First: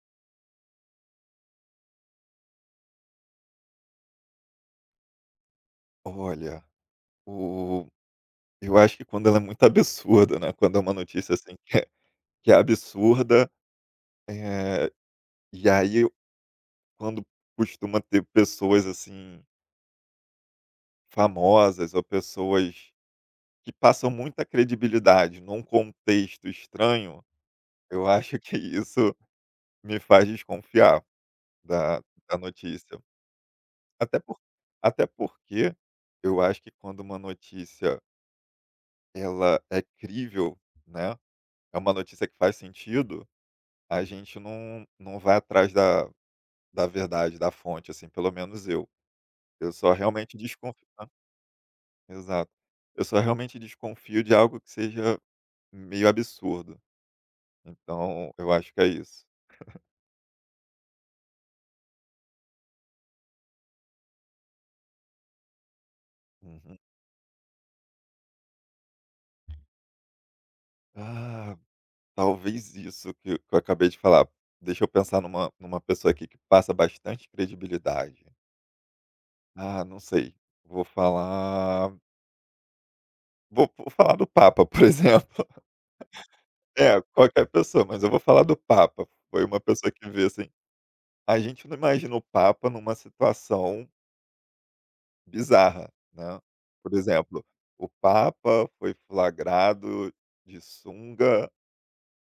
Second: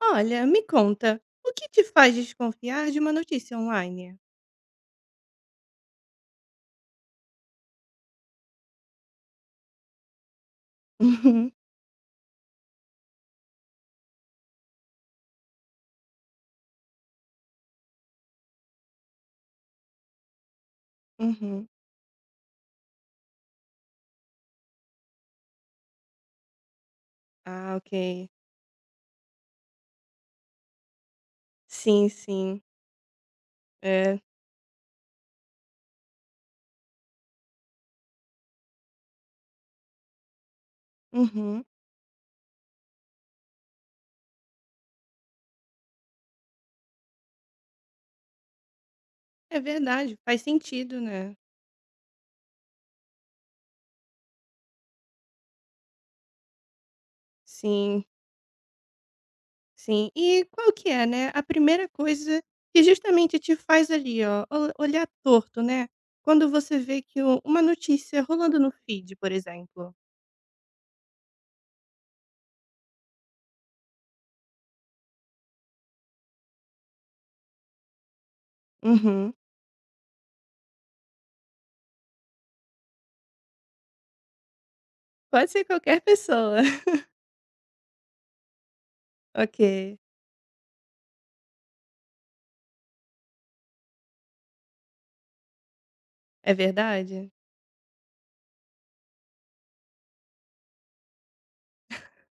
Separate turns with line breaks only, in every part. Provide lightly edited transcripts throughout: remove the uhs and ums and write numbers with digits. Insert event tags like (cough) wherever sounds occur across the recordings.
Olha, me conta, o que te faz desconfiar de uma notícia online?
Olha, o eu acho que quando ela é muito (laughs) absurda, né, quando é uma notícia,
Uhum,
assim, que é absurda, eh, e aí eu quando costuma ter pessoas, assim,
uhum.
famosas ou pessoas que passam muita credibilidade num contexto estranho,
Ah,
eu (laughs)
ok.
acho que isso me faz desconfiar da
Sim,
da
sim.
notícia.
É.
Até por Até porque eu acho que quando uma notícia ela é crível, né,
Uhum.
é uma notícia que faz sentido. A gente não vai atrás da verdade, da fonte, assim, pelo menos eu.
É
Eu só
verdade,
realmente
faz
desconfio
sentido, né.
exato. Eu só realmente desconfio de algo que seja meio absurdo.
Sim,
Então, eu acho que é isso.
sim. E qual que é, né, a primeira coisa que justamente te faz ali, ó, ol olhar torto, né, quando você
Uhum.
vê que u uma notícia rolando no feed, por exemplo?
Ah, talvez isso que eu acabei de falar. Deixa eu pensar numa pessoa aqui que passa bastante credibilidade.
Uhum.
Ah, não sei, vou falar vou falar do Papa, por (laughs) exemplo.
Pode ser qualquer pessoa. (laughs)
É, qualquer pessoa, mas eu vou falar do Papa. Foi uma pessoa
Ok.
que veio assim. A gente não imagina o Papa numa situação bizarra, né.
É
Por
verdade?
exemplo, o Papa foi flagrado de sunga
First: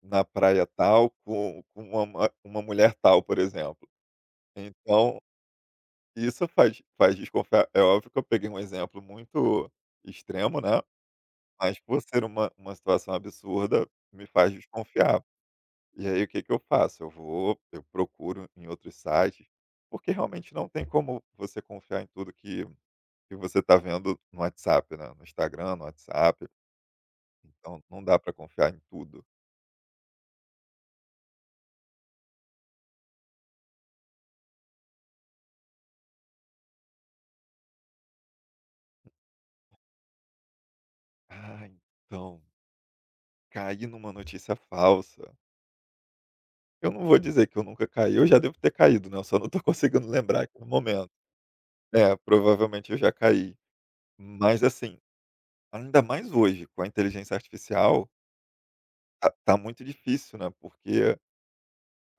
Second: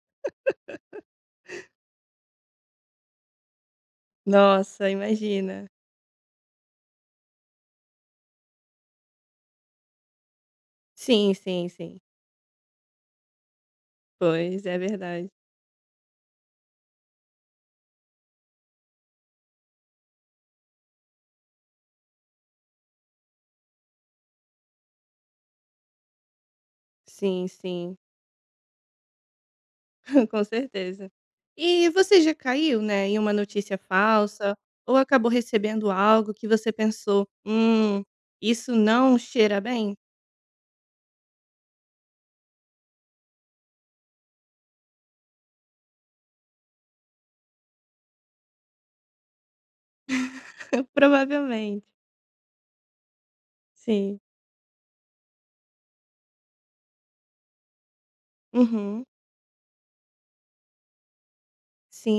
na praia tal com uma ma uma mulher tal, por exemplo.
Nossa,
Então,
imagina.
isso faz desconfiar. É óbvio que eu peguei um exemplo muito extremo, né,
Sim, sim,
mas
sim.
por ser uma situação absurda, me faz
Pois, é
desconfiar.
verdade.
E aí o que que eu faço? Eu vou, eu procuro em outros sites, porque realmente não tem como você confiar em tudo que você está vendo no WhatsApp, né? No Instagram, no WhatsApp.
Sim,
Então
sim,
não dá para confiar em tudo.
(laughs) com certeza. E você já caiu, né, em uma notícia falsa ou acabou recebendo algo que você pensou: isso não cheira bem?"
Ah, então, caí numa notícia falsa. Eu não vou dizer que eu nunca caí, eu já devo ter caído, né? Eu só não estou (laughs) conseguindo lembrar aqui no
(laughs)
momento.
Provavelmente.
É, provavelmente eu já caí.
Sim.
Mas assim, ainda mais hoje, com a inteligência artificial,
Uhum.
tá muito difícil, né? Porque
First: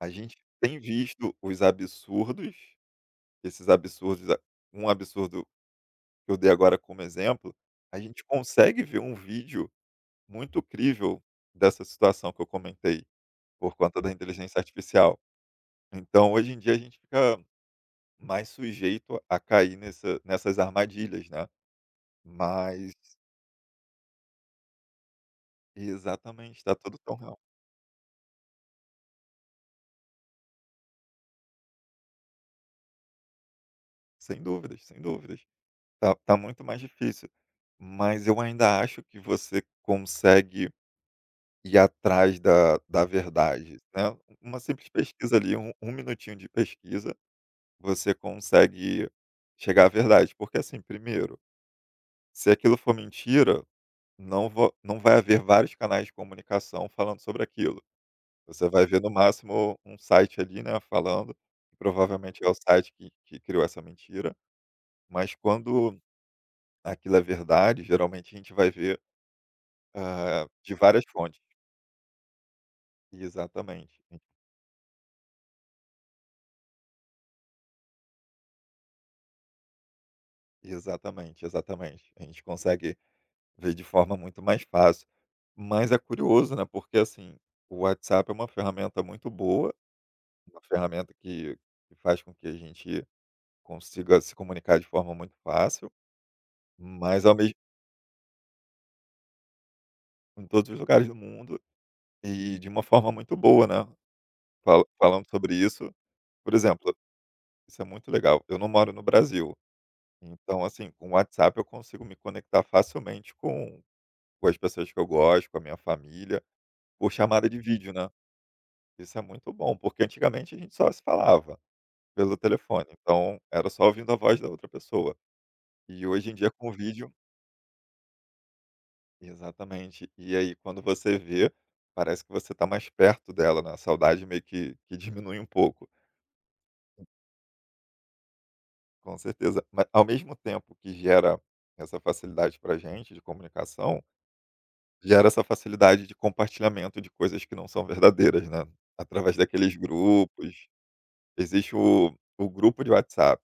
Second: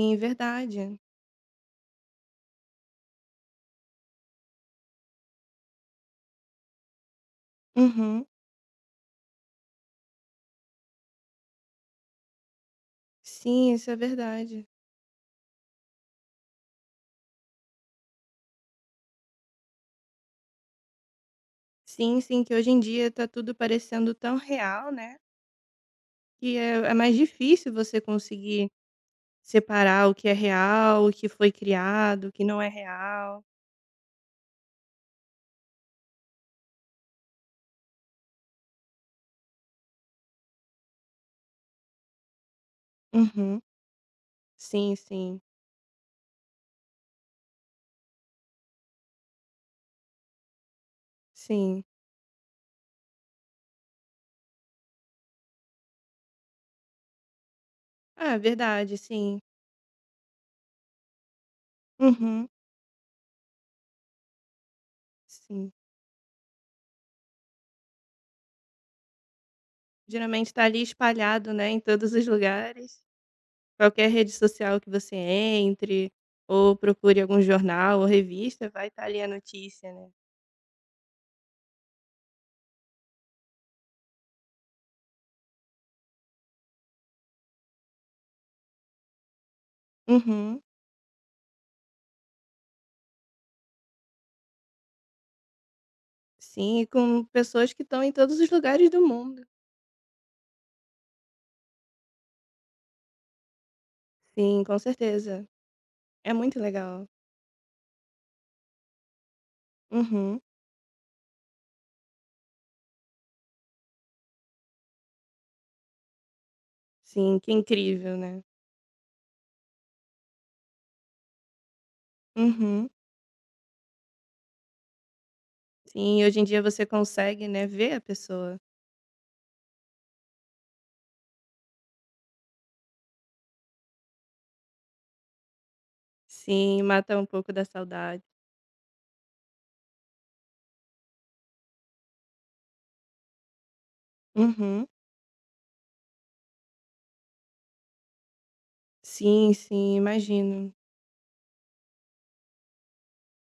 a gente tem
verdade.
visto os absurdos, esses absurdos a um absurdo que eu dei agora como exemplo, a gente
Uhum.
consegue ver um vídeo muito crível dessa situação que eu comentei,
Sim,
por
isso é
conta da inteligência
verdade.
artificial. Então, hoje em dia, a gente fica mais sujeito a cair nessas armadilhas, né.
Sim, sim, que hoje em
Mas
dia tá tudo parecendo tão real, né, que
exatamente, está
é
tudo
mais
tão real.
difícil você conseguir separar o que é real, o que foi criado, o que não é real.
Sem dúvidas, sem dúvidas. Tá muito mais difícil. Mas eu ainda acho que você consegue ir atrás da
Uhum.
verdade, né. Uma simples
Sim,
pesquisa
sim,
ali, um minutinho de pesquisa, você consegue chegar à verdade. Porque assim, primeiro,
sim.
se aquilo for mentira, não vai haver vários canais de comunicação falando sobre aquilo.
Ah
Você vai
verdade,
ver no
sim.
máximo um site ali, né, falando, que provavelmente
Uhum.
é o site que criou essa mentira, mas
Sim.
quando aquilo é verdade, geralmente a gente vai ver,
Geralmente tá
de
ali
várias fontes.
espalhado, né, em todos os lugares.
Exatamente.
Qualquer rede social que você entre, ou procure algum jornal ou revista, vai estar ali a notícia, né.
Exatamente. A gente consegue ver de forma muito mais fácil. Mas é curioso, né? Porque assim, o WhatsApp é uma ferramenta muito boa,
Uhum.
uma ferramenta que faz com que a gente consiga se comunicar de forma muito fácil,
Sim, e com
mas ao mesmo
pessoas que estão em todos os lugares do mundo.
em todos os lugares do mundo e de uma forma muito boa, né?
Sim, com
Falando
certeza.
sobre isso,
É
por
muito
exemplo,
legal.
isso é muito legal. Eu não moro no Brasil,
Uhum.
então assim, com o WhatsApp eu consigo me conectar facilmente com as pessoas que eu gosto, com a minha família. Por
Sim,
chamada
que
de vídeo, né.
incrível, né.
Isso é muito bom, porque antigamente a gente só se falava pelo telefone,
Uhum.
então era só ouvindo a voz da outra pessoa. E
Sim,
hoje em
hoje em
dia
dia
com o
você
vídeo
consegue, né, ver a pessoa.
exatamente. E aí quando você vê, parece que você está mais perto dela, né, a saudade meio que diminui um pouco,
Sim, mata um pouco da saudade.
com certeza. Mas ao mesmo tempo que gera essa facilidade para gente de comunicação,
Uhum.
gera essa facilidade de compartilhamento de coisas que não são verdadeiras, né, através
Sim,
daqueles
sim,
grupos.
imagino.
Existe o grupo de WhatsApp.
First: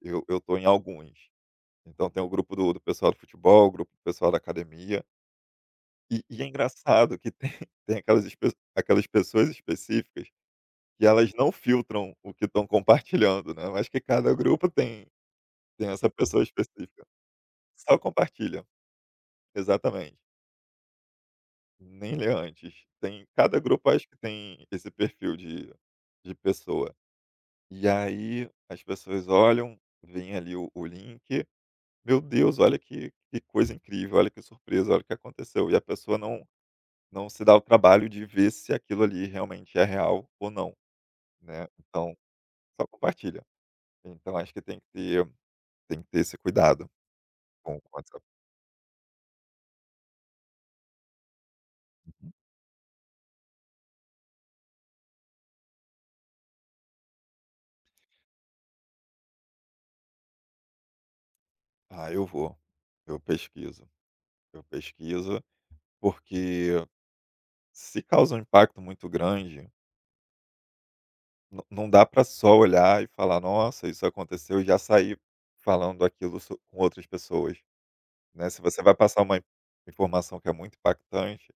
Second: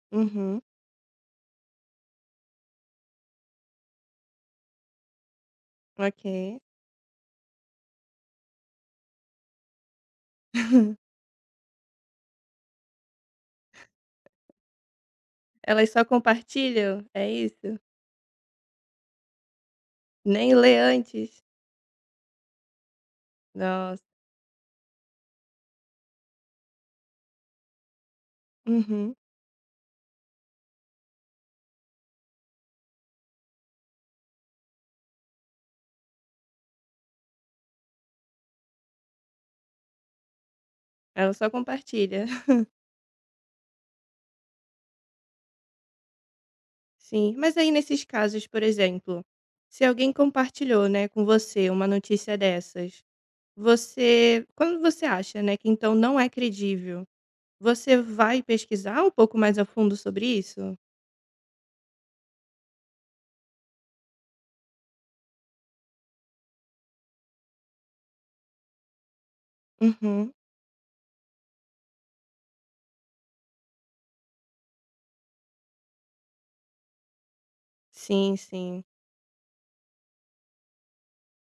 Eu tô
Uhum.
em alguns. Então tem o grupo do pessoal do futebol, o grupo do pessoal da academia. E é
Ok.
engraçado que tem (laughs) tem aquelas espe aquelas pessoas específicas que
(laughs)
elas não filtram o que estão compartilhando, né, eu acho que cada grupo tem
Elas só
essa pessoa
compartilham?
específica.
É isso?
Só compartilha. Exatamente.
Nem lê antes?
Nem lê antes. Tem cada grupo
Nossa.
acho que tem esse perfil de pessoa. E aí as
Uhum.
pessoas olham, veem ali o link. Meu Deus, olha que coisa incrível, olha que surpresa, olha o que aconteceu. E a pessoa não se dá o trabalho de ver se aquilo ali realmente é real ou não,
Ela só
né. Então,
compartilha. (laughs)
só compartilha. Então acho que tem que ter esse cuidado
Sim. Mas aí,
com
nesses
essa...
casos, por exemplo, se alguém compartilhou, né, com você uma notícia dessas, você. Quando você acha, né, que então não é credível? Você vai pesquisar um pouco mais a fundo sobre isso?
Ah, eu vou, eu pesquiso, eu pesquiso, porque se causa um impacto muito grande,
Uhum.
não dá para só olhar e falar: "Nossa, isso aconteceu", e já sair falando aquilo so com outras pessoas.
Sim,
Né, se
sim.
você vai passar uma informação que é muito impactante,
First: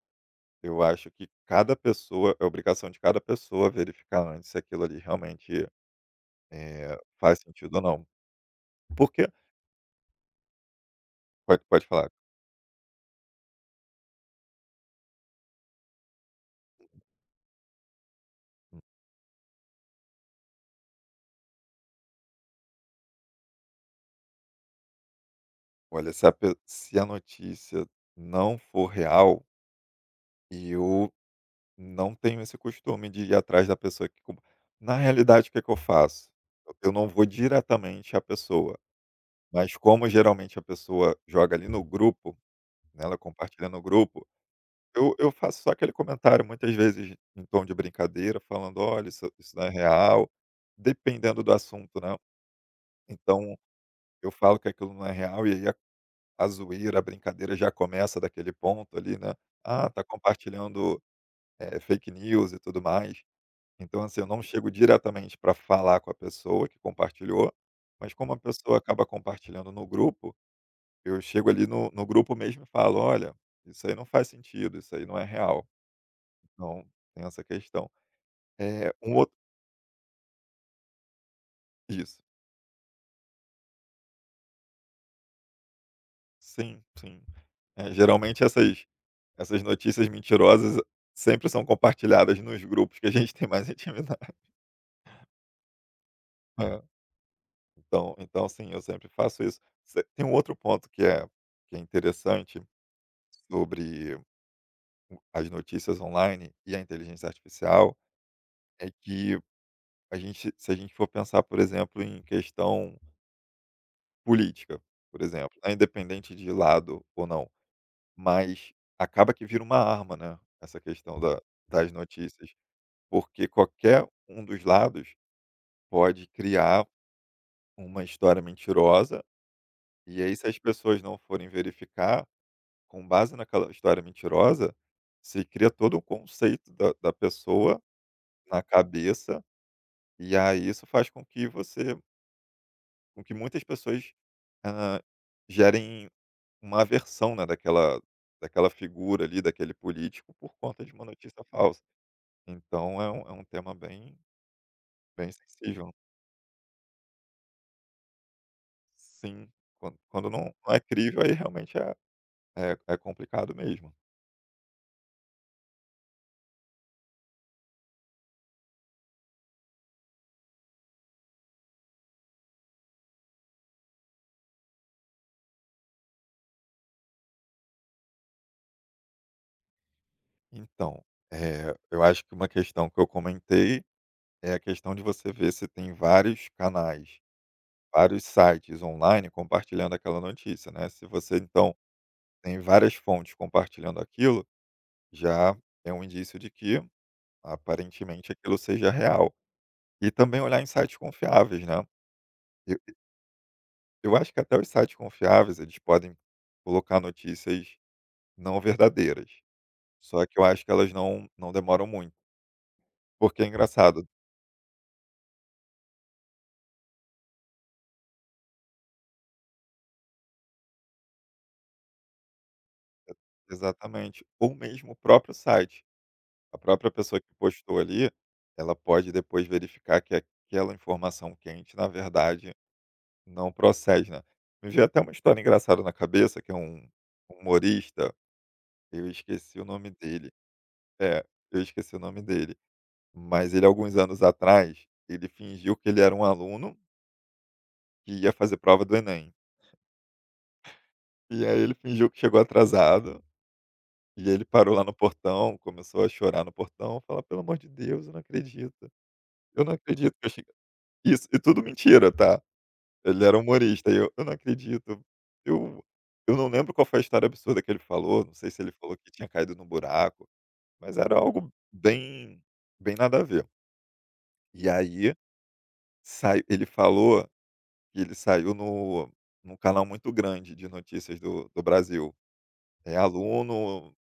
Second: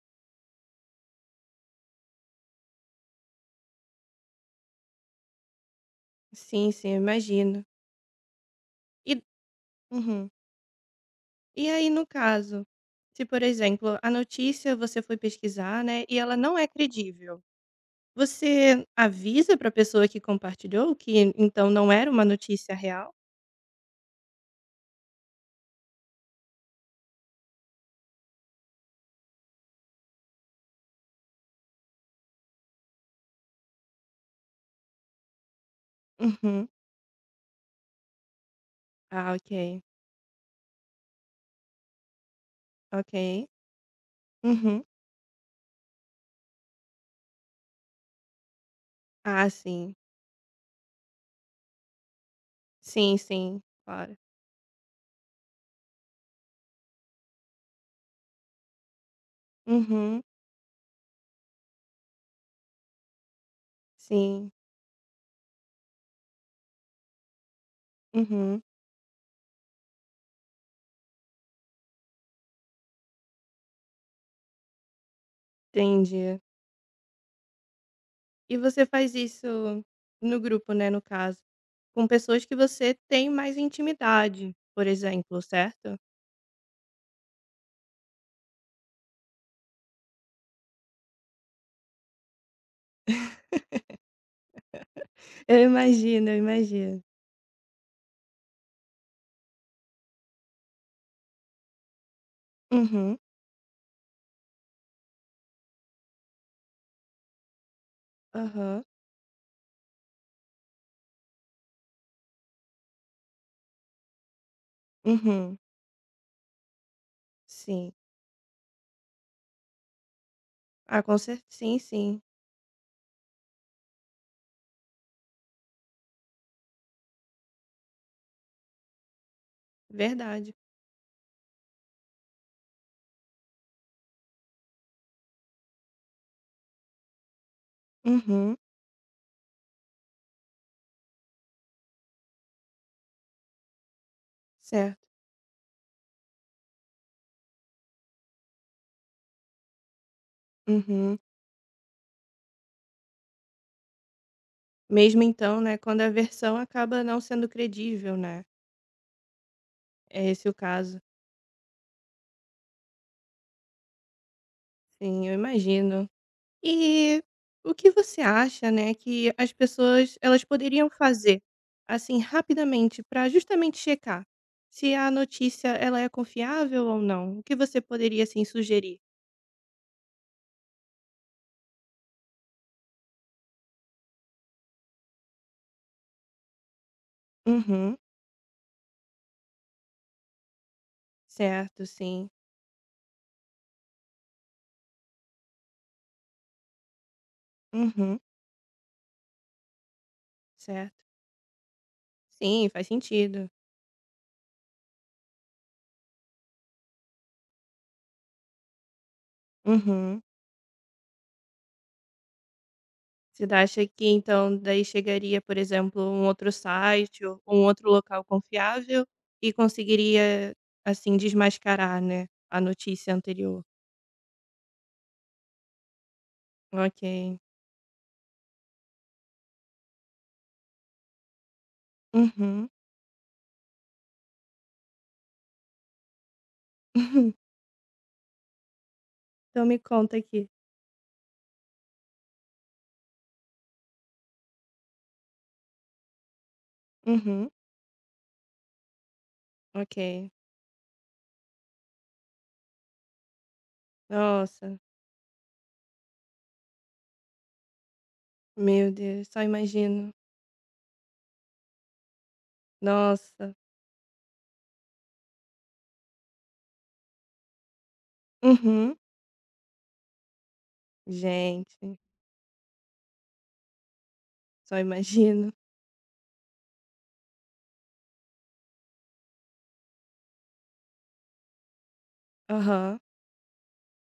eu acho que cada pessoa é obrigação de cada pessoa verificar antes se aquilo ali realmente,
Sim, sim, eu
faz
imagino.
sentido ou não.
E
Porque
uhum. E
pode
aí, no
falar.
caso, se, por exemplo, a notícia você foi pesquisar, né, e ela não é credível.
Hum,
Você avisa para a pessoa que compartilhou que então não era uma notícia real?
Olha, se a notícia não for real, e eu não tenho esse costume de ir atrás da pessoa que com... Na realidade, o que é que eu faço?
Uhum.
Eu não vou diretamente à pessoa,
Ah,
mas
ok.
como geralmente a pessoa joga ali no grupo, né, ela
Ok.
compartilha no grupo.
Uhum.
Eu faço só aquele comentário muitas vezes em tom de brincadeira, falando: "Olha,
Ah,
isso não é
sim.
real", dependendo do assunto, né.
Sim,
Então
sim. Claro.
eu falo que aquilo não é real e aí a zoeira, a brincadeira já começa daquele ponto ali, né. "Ah, tá
Uhum.
compartilhando, fake news e tudo mais". Então, assim, eu não
Sim.
chego diretamente para falar com a pessoa que compartilhou, mas como a
Uhum.
pessoa acaba compartilhando no grupo, eu chego ali no grupo mesmo e falo: "Olha, isso aí não faz sentido, isso aí não é real".
Entendi.
Então tem essa questão.
E você
É, um
faz
outro
isso no grupo, né, no caso, com
isso.
pessoas que você tem mais intimidade, por exemplo, certo?
Sim, sim. Geralmente essas notícias mentirosas sempre são compartilhadas nos grupos que a gente tem mais (laughs) intimidade.
Eu imagino, eu
É,
imagino.
então sim, eu sempre faço isso. Se tem um outro ponto que é interessante
Uhum,
sobre o as notícias online e a inteligência artificial,
aham,
é que a gente se a gente for pensar, por exemplo, em questão política, por
uhum,
exemplo, né, independente de lado ou não.
sim.
Mas acaba que vira uma arma, né, essa
Ah, com
questão
cer
da
sim,
das
sim,
notícias, porque qualquer um dos lados pode criar uma história mentirosa, e aí se
verdade.
as pessoas não forem verificar, com base naquela história mentirosa, se cria todo um conceito da pessoa
Uhum,
na cabeça, e aí isso faz com que você com que muitas pessoas, hã,
certo,
gerem uma aversão, né, daquela figura ali, daquele político, por conta de uma
uhum.
notícia falsa. Então é é um tema bem
Mesmo
bem
então, né,
sensível.
quando a versão acaba não sendo credível, né,
Sim,
é
quando
esse o
não é
caso.
crível, aí realmente é é complicado mesmo.
Sim, eu imagino. E o que você acha, né, que as pessoas elas poderiam fazer, assim, rapidamente para justamente checar se a notícia ela é confiável ou não? O que você poderia, assim, sugerir?
Então, eu acho que uma questão que eu comentei é a questão de você ver se tem vários canais,
Uhum,
vários sites online compartilhando aquela notícia, né. Se você então
certo, sim.
tem várias fontes compartilhando aquilo, já é um indício de que
Uhum,
aparentemente aquilo seja real. E também olhar em
certo.
sites confiáveis, né.
Sim, faz sentido.
Eu acho que até os sites confiáveis, eles podem colocar notícias não verdadeiras,
Uhum.
só que eu acho que elas não demoram muito,
Você
porque é
acha que
engraçado
então daí chegaria, por exemplo, um outro site ou um outro local confiável e conseguiria, assim, desmascarar, né, a notícia anterior?
exatamente, ou mesmo o próprio site, a própria pessoa que
Ok.
postou ali, ela pode depois verificar que aquela informação quente, na verdade,
Uhum.
não procede, né. Me veio até uma história engraçada na cabeça, que é um
(laughs)
humorista, eu esqueci
Então
o
me
nome
conta
dele.
aqui.
É, eu esqueci o nome dele, mas ele alguns anos atrás, ele fingiu que ele era um aluno
Uhum,
que ia fazer prova do Enem.
ok.
E aí ele fingiu que chegou atrasado, e ele parou
Nossa,
lá no portão, começou a chorar no portão, falar: "Pelo amor de Deus,
meu Deus, só
eu não
imagino.
acredito que eu cheguei". Isso, e tudo mentira, tá? Ele era
Nossa.
humorista, e eu: "Eu não acredito, eu eu não lembro qual foi a história absurda que ele falou, não sei se ele
Uhum.
falou que tinha caído no buraco, mas era algo
Gente,
bem bem nada a ver". E
só
aí,
imagino.
sai ele falou que ele saiu no num canal muito grande de notícias do Brasil. É
Aham.
aluno,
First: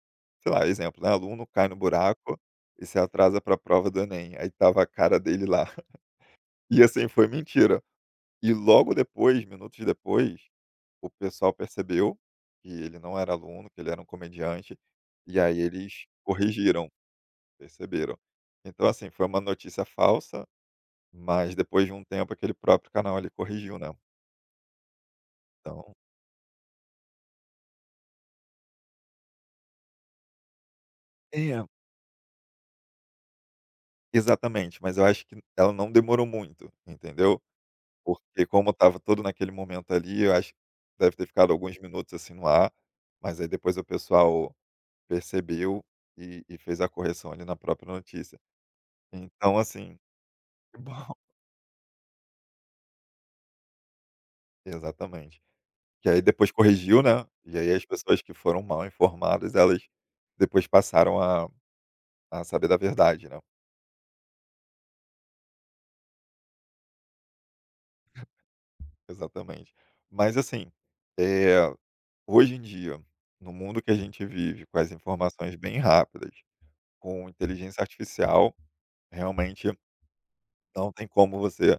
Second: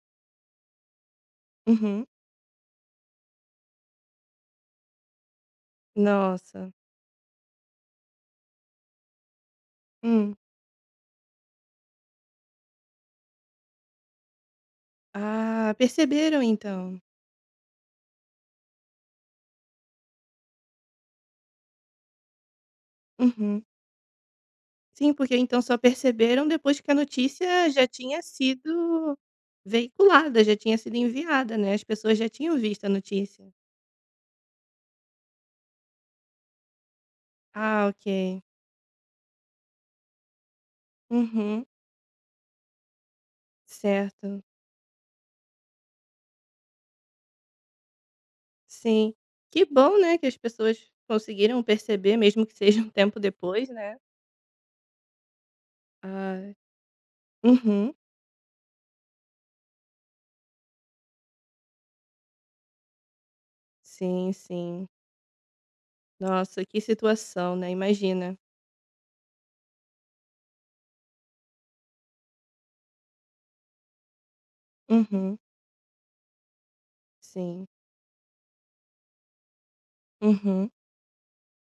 sei lá, exemplo, né, aluno cai no
Uhum.
buraco e se atrasa para a prova do Enem, aí tava a cara dele lá. (laughs)
Nossa.
E assim, foi mentira. E logo depois, minutos
Hum.
depois, o pessoal percebeu que ele não era aluno, que ele era um comediante, e aí
Ah,
eles
perceberam
corrigiram,
então.
perceberam. Então assim, foi uma notícia falsa, mas depois de um tempo aquele próprio canal ele
Uhum.
corrigiu, né.
Sim, porque então só
Então
perceberam depois que a notícia já tinha sido veiculada, já tinha sido enviada,
é,
né, as pessoas já tinham visto a notícia.
exatamente, mas eu acho que ela não demorou muito, entendeu?
Ah, ok.
Porque como estava todo naquele momento ali, eu acho que deve ter ficado
Uhum.
alguns minutos, assim, no ar, mas aí depois o
Certo.
pessoal percebeu e fez a correção ali na própria notícia.
Sim.
Então
Que
assim
bom, né, que as pessoas
que bom (laughs)
conseguiram perceber, mesmo que seja um tempo depois, né.
exatamente. Que aí depois
Ai.
corrigiu, né, e aí as
Uhum.
pessoas que foram mal informadas, elas depois passaram a saber da verdade, né.
Sim, sim. Nossa, que situação, né, imagina.
Exatamente. Mas assim, eh, hoje em dia, no mundo que a gente vive, com as
Uhum.
informações bem rápidas, com
Sim.
inteligência artificial. Realmente
Uhum.
não tem como você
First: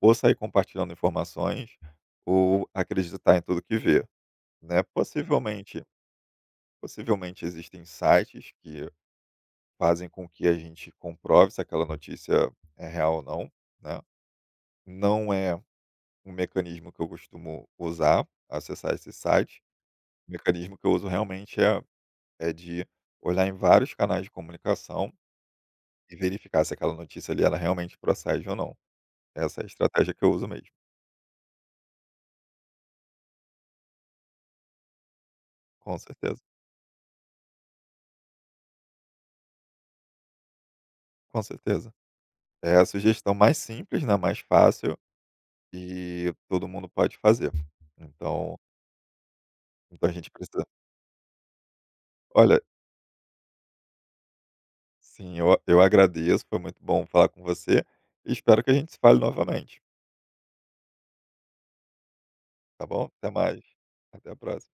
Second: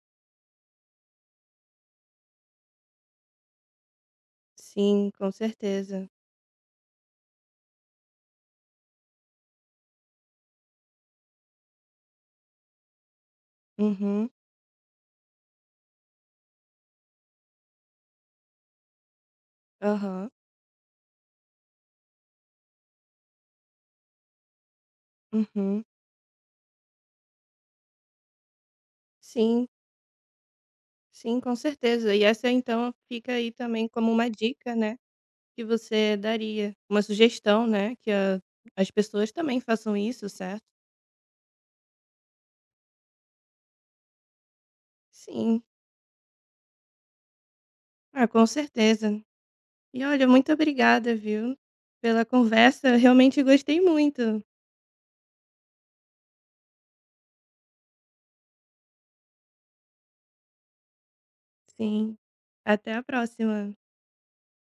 ou sair compartilhando informações ou acreditar em tudo que vê, né.
Sim, com certeza.
Possivelmente existem sites que fazem com que a gente comprove se aquela notícia é real ou não, né.
Uhum.
Não é um mecanismo que eu costumo usar, acessar esse site.
Aham.
O mecanismo que eu uso realmente é de olhar em vários canais de comunicação
Uhum.
e verificar se aquela notícia ali ela realmente procede ou não. Essa é a
Sim,
estratégia que eu uso mesmo,
sim, com certeza. E essa, então, fica aí também como uma dica, né, que
com
você
certeza.
daria. Uma sugestão, né, que a as pessoas também façam isso, certo?
Com certeza. É a sugestão mais simples, né, mais fácil
Sim.
e todo mundo pode fazer.
Ah, com
Então
certeza. E
então a
olha,
gente
muito
precisa
obrigada, viu, pela
olha,
conversa. Eu realmente gostei muito.
sim, eu agradeço, foi muito bom falar com você e espero que a gente se fale novamente,
Sim.
tá
Até a
bom? Até mais.
próxima.
Até a próxima.